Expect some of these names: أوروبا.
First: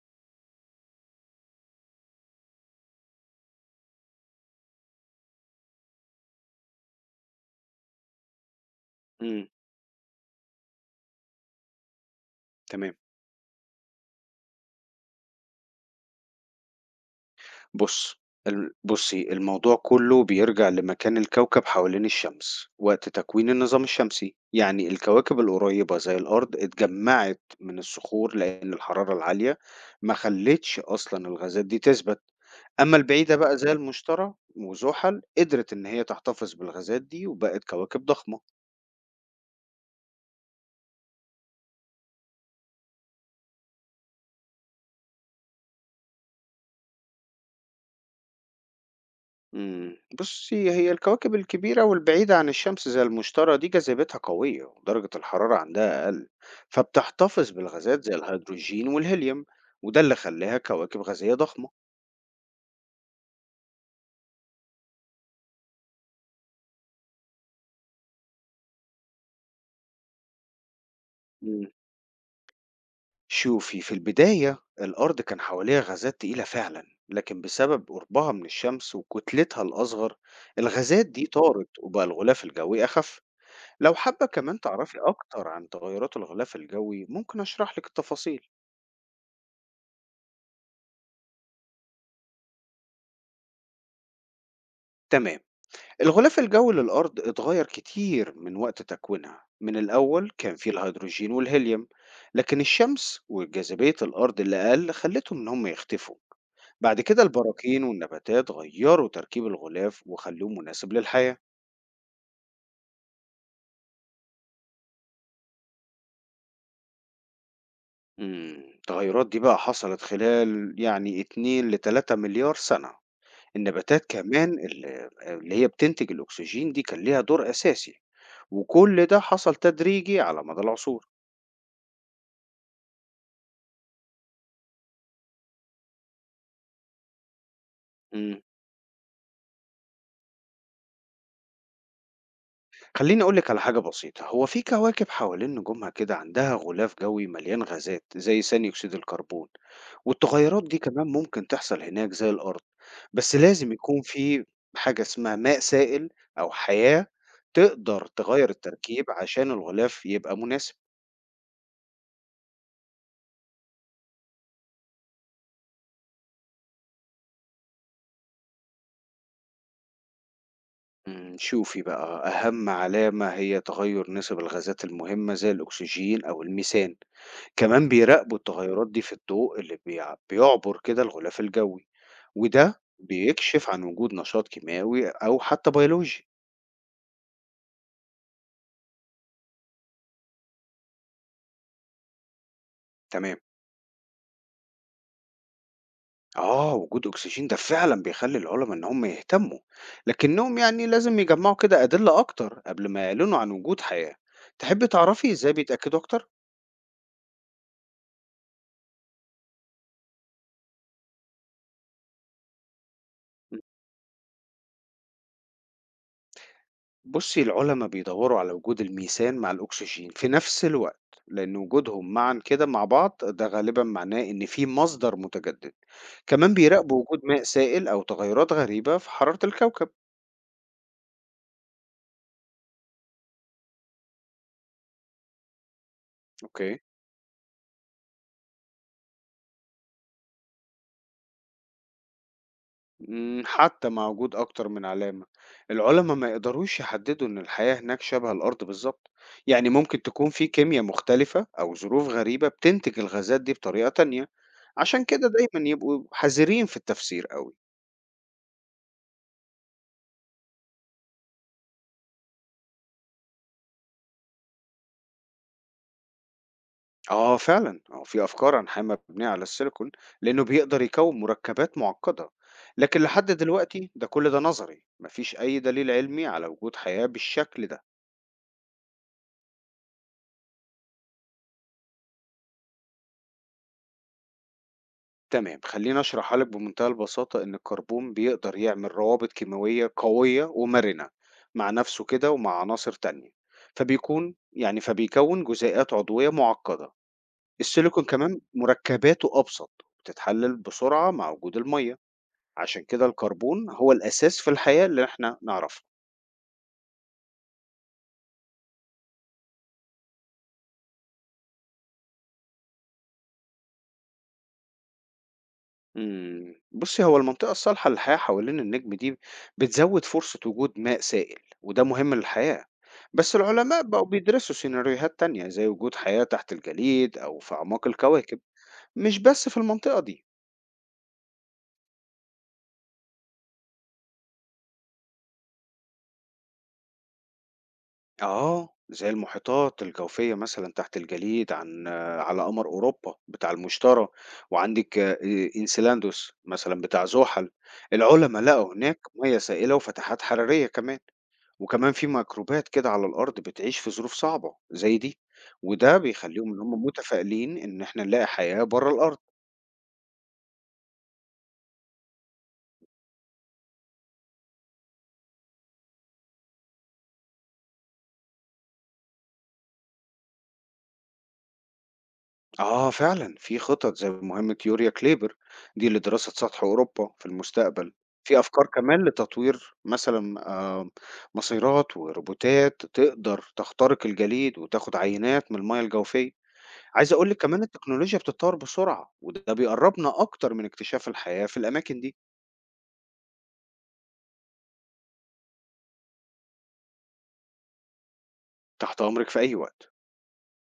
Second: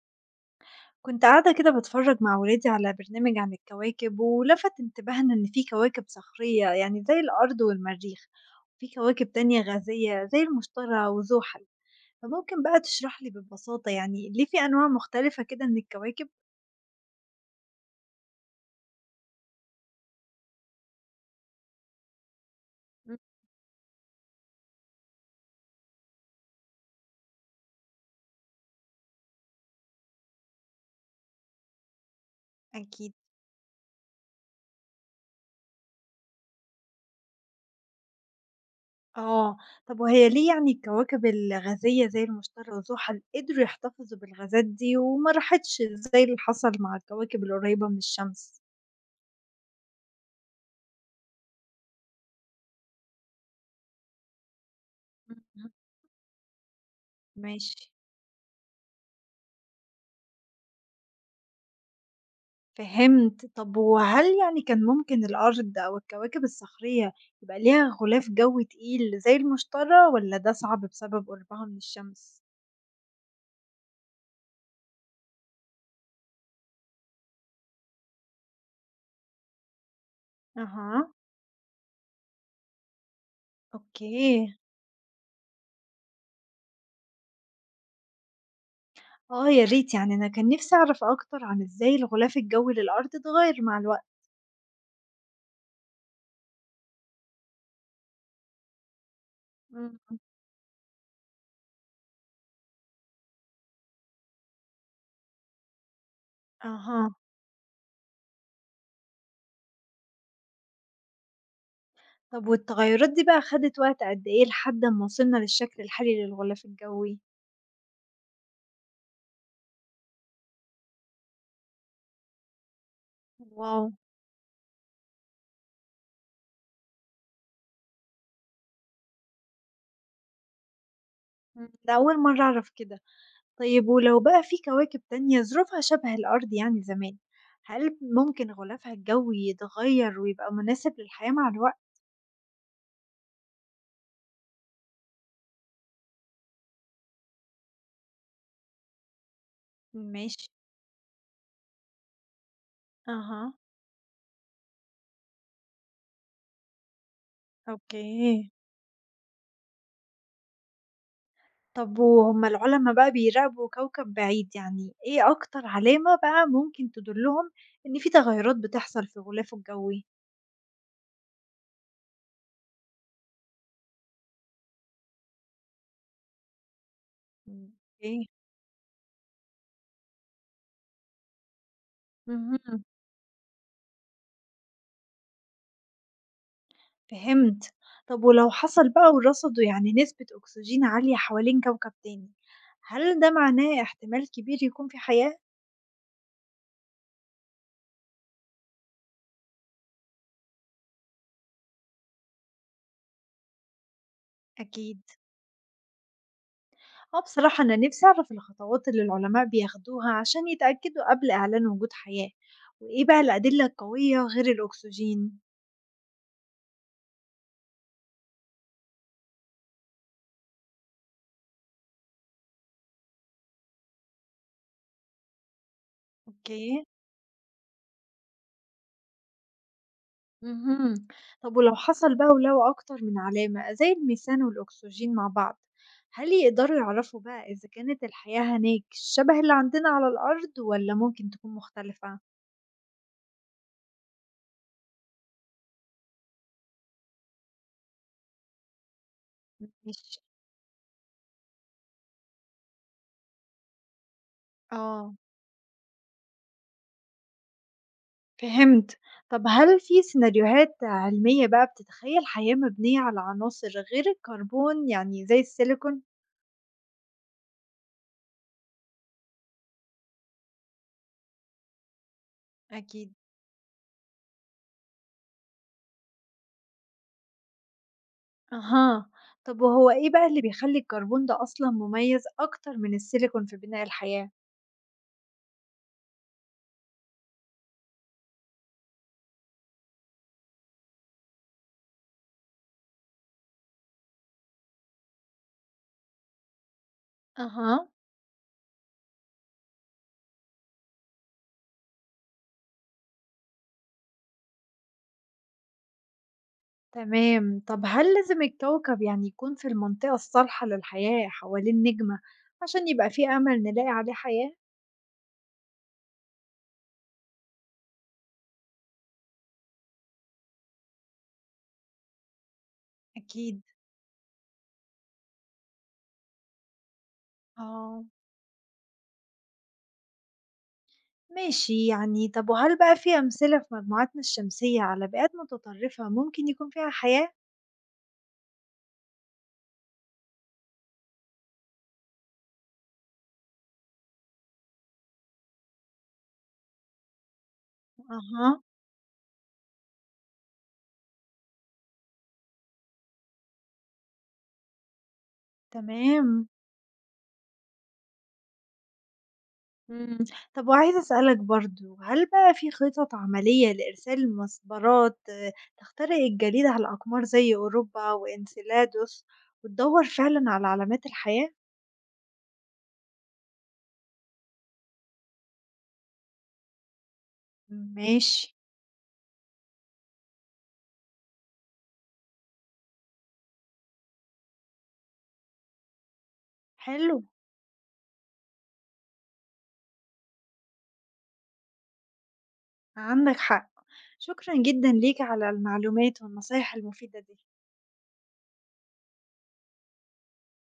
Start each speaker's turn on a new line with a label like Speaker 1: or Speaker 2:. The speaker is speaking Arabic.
Speaker 1: كنت قاعدة كده بتفرج مع ولادي على برنامج عن الكواكب، ولفت انتباهنا إن في كواكب صخرية، يعني زي الأرض والمريخ، وفي كواكب
Speaker 2: إمم،
Speaker 1: تانية غازية زي المشتري وزحل. فممكن بقى
Speaker 2: تمام.
Speaker 1: تشرح لي ببساطة يعني ليه في أنواع مختلفة كده من الكواكب؟
Speaker 2: بُص، بُصّي، الموضوع كُلّه بيرجع لمكان الكوكب حوالين الشمس وقت
Speaker 1: مم،
Speaker 2: تكوين النظام الشمسي، يعني الكواكب القريّبة زي الأرض اتجمّعت من الصخور لإن الحرارة العالية ما خلّتش أصلًا الغازات دي تثبت، أمّا
Speaker 1: أكيد.
Speaker 2: البعيدة بقى زي المشتري وزحل قدرت إن هي تحتفظ بالغازات دي وبقت كواكب ضخمة.
Speaker 1: آه، طب وهي ليه يعني الكواكب الغازية زي المشتري وزحل قدروا يحتفظوا بالغازات دي وما راحتش زي اللي حصل مع الكواكب القريبة من الشمس؟
Speaker 2: بُصّي، هي الكواكب الكبيرة والبعيدة عن الشمس زي المشتري دي جاذبيتها قوية ودرجة الحرارة
Speaker 1: مم،
Speaker 2: عندها أقل، فبتحتفظ
Speaker 1: ماشي.
Speaker 2: بالغازات زي الهيدروجين والهيليوم، وده اللي خلاها كواكب غازية ضخمة.
Speaker 1: فهمت. طب وهل يعني كان ممكن الأرض أو الكواكب الصخرية يبقى ليها غلاف جوي تقيل زي المشتري، ولا ده صعب بسبب
Speaker 2: إمم.
Speaker 1: قربها من الشمس؟
Speaker 2: شوفي، في البداية الأرض كان حواليها غازات تقيلة فعلًا، لكن بسبب قربها من الشمس وكتلتها الأصغر، الغازات
Speaker 1: أها.
Speaker 2: دي طارت وبقى الغلاف الجوي أخف. لو حابة
Speaker 1: أوكي.
Speaker 2: كمان تعرفي أكتر عن تغيرات الغلاف الجوي، ممكن أشرح لِك التفاصيل.
Speaker 1: آه يا ريت، يعني أنا كان نفسي أعرف أكتر عن إزاي الغلاف الجوي للأرض اتغير مع الوقت.
Speaker 2: تمام. الغلاف الجوي للأرض اتغير كتير من وقت تكوينها، من
Speaker 1: مم.
Speaker 2: الأول كان فيه الهيدروجين والهيليوم، لكن الشمس وجاذبية الأرض اللي أقل خلتهم إن هم يختفوا. بعد
Speaker 1: أها.
Speaker 2: كده البراكين والنباتات غيروا تركيب الغلاف وخلوه مناسب للحياة.
Speaker 1: طب والتغيرات دي بقى خدت وقت قد إيه لحد ما وصلنا للشكل الحالي للغلاف الجوي؟
Speaker 2: مم، التغيرات دي بقى حصلت خلال يعني 2 ل 3 مليار سنة.
Speaker 1: واو.
Speaker 2: النباتات كمان اللي هي بتنتج الأكسجين دي كان ليها دور أساسي، وكل ده حصل تدريجي على مدى العصور.
Speaker 1: ده أول مرة أعرف كده. طيب ولو بقى في كواكب تانية ظروفها شبه الأرض يعني زمان، هل
Speaker 2: مم.
Speaker 1: ممكن غلافها الجوي يتغير ويبقى مناسب للحياة مع الوقت؟
Speaker 2: خلّيني أقول لِك على حاجة بسيطة، هو في كواكب حوالين نجومها كده عندها غلاف جوي مليان غازات زي ثاني أكسيد الكربون،
Speaker 1: ماشي.
Speaker 2: والتغيرات دي كمان ممكن تحصل هناك زي الأرض، بس
Speaker 1: أها.
Speaker 2: لازم يكون في حاجة اسمها ماء سائل أو حياة تقدر تغيّر
Speaker 1: أوكي.
Speaker 2: التركيب عشان الغلاف يبقى مناسب.
Speaker 1: طب وهم العلماء بقى بيراقبوا كوكب بعيد، يعني ايه أكتر علامة بقى ممكن تدلهم إن في تغيرات بتحصل في غلافه الجوي؟
Speaker 2: شوفي بقى، أهم علامة هي تغيُّر نسب الغازات المهمة زي الأكسجين أو الميثان، كمان
Speaker 1: أوكي.
Speaker 2: بيراقبوا التغيرات دي في الضوء اللي بيعبر كده الغلاف الجوي. وده
Speaker 1: مهم.
Speaker 2: بيكشف عن وجود نشاط كيماوي أو حتى بيولوجي.
Speaker 1: فهمت. طب ولو حصل بقى ورصدوا يعني نسبة أكسجين عالية حوالين كوكب تاني، هل ده
Speaker 2: تمام،
Speaker 1: معناه احتمال كبير يكون في حياة؟
Speaker 2: آه وجود أكسجين ده فعلا بيخلي العلماء إن هم يهتموا، لكنهم يعني لازم يجمعوا كده أدلة أكتر قبل ما يعلنوا عن وجود حياة. تحبي
Speaker 1: أكيد.
Speaker 2: تعرفي إزاي بيتأكدوا أكتر؟
Speaker 1: آه بصراحة أنا نفسي أعرف الخطوات اللي العلماء بياخدوها عشان يتأكدوا قبل إعلان وجود حياة، وإيه بقى الأدلة القوية غير الأكسجين؟
Speaker 2: بصي، العلماء بيدوروا على وجود الميثان مع الأكسجين في نفس الوقت، لأن وجودهم معا كده مع بعض ده غالبا معناه إن في مصدر متجدد. كمان
Speaker 1: أوكي.
Speaker 2: بيراقبوا وجود ماء سائل أو تغيرات غريبة في حرارة الكوكب.
Speaker 1: مهم. طب ولو حصل بقى ولو أكتر من علامة زي الميثان والأكسجين مع بعض، هل يقدروا
Speaker 2: أوكي.
Speaker 1: يعرفوا بقى إذا كانت الحياة هناك شبه اللي عندنا على الأرض، ولا ممكن تكون مختلفة؟
Speaker 2: حتى مع وجود أكتر من علامة، العلماء ما يقدروش يحددوا إن الحياة هناك شبه الأرض بالظبط، يعني ممكن
Speaker 1: مش.
Speaker 2: تكون في كيمياء مختلفة أو ظروف غريبة بتنتج الغازات دي بطريقة تانية. عشان
Speaker 1: آه.
Speaker 2: كده دايما يبقوا حذرين في التفسير قوي.
Speaker 1: فهمت. طب هل في سيناريوهات علمية بقى بتتخيل حياة مبنية على عناصر غير الكربون، يعني زي السيليكون؟
Speaker 2: آه فعلا، في أفكار عن حياة مبنية على السيليكون، لأنه بيقدر يكون مركبات معقدة، لكن
Speaker 1: أكيد.
Speaker 2: لحد دلوقتي ده كل ده نظري، مفيش أي دليل علمي على وجود حياة بالشكل ده.
Speaker 1: أها. طب وهو إيه بقى اللي بيخلي الكربون ده أصلا مميز أكتر من السيليكون في بناء الحياة؟
Speaker 2: تمام، خليني اشرحها لك بمنتهى البساطة، ان الكربون بيقدر يعمل روابط كيميائية قوية ومرنة مع نفسه كده ومع عناصر تانية، يعني فبيكون جزيئات عضوية معقدة.
Speaker 1: أها.
Speaker 2: السيليكون كمان مركباته ابسط وبتتحلل بسرعة مع وجود المية، عشان كده الكربون هو الاساس في الحياة اللي احنا نعرفها.
Speaker 1: تمام. طب هل لازم الكوكب يعني يكون في المنطقة الصالحة للحياة حوالين نجمة عشان يبقى فيه أمل نلاقي عليه حياة؟
Speaker 2: بُصّي، هو المنطقة الصالحة للحياة حوالين النجم دي بتزوّد فرصة وجود ماء سائل، وده مهم للحياة، بس
Speaker 1: أكيد.
Speaker 2: العلماء بقوا بيدرسوا سيناريوهات تانية زي وجود حياة تحت الجليد أو في أعماق
Speaker 1: آه.
Speaker 2: الكواكب، مش بس في المنطقة دي.
Speaker 1: ماشي يعني. طب وهل بقى في أمثلة في مجموعاتنا الشمسية على بيئات متطرفة ممكن يكون فيها حياة؟
Speaker 2: آه، زي المحيطات الجوفية مثلًا تحت الجليد عن آه، على قمر أوروبا بتاع المشتري، وعندِك إنسيلاندوس مثلًا بتاع زحل، العُلَمَا
Speaker 1: أها.
Speaker 2: لقوا هناك مَيَّة سائلة وفتحات حرارية كمان، وكمان في ميكروبات كده على الأرض بتعيش في ظروف صعبة زي دي، وده
Speaker 1: تمام.
Speaker 2: بيخلّيهم إن هم متفائلين إن إحنا نلاقي حياة برّه الأرض.
Speaker 1: مم. طب وعايزة أسألك برضو، هل بقى في خطط عملية لإرسال مسبارات تخترق الجليد على الأقمار زي أوروبا وإنسيلادوس وتدور فعلا على علامات الحياة؟
Speaker 2: آه فعلا، في خطط زي مهمة يوريا كليبر دي لدراسة سطح أوروبا في المستقبل. في
Speaker 1: ماشي.
Speaker 2: أفكار كمان لتطوير مثلا، مسيرات وروبوتات تقدر تخترق الجليد وتاخد عينات من المياه الجوفية. عايز
Speaker 1: حلو.
Speaker 2: أقول لك كمان، التكنولوجيا بتتطور بسرعة وده بيقربنا أكتر من اكتشاف الحياة في الأماكن دي.
Speaker 1: عندك حق. شكرا جدا ليك على المعلومات والنصايح المفيدة دي.
Speaker 2: تحت أمرك في أي وقت.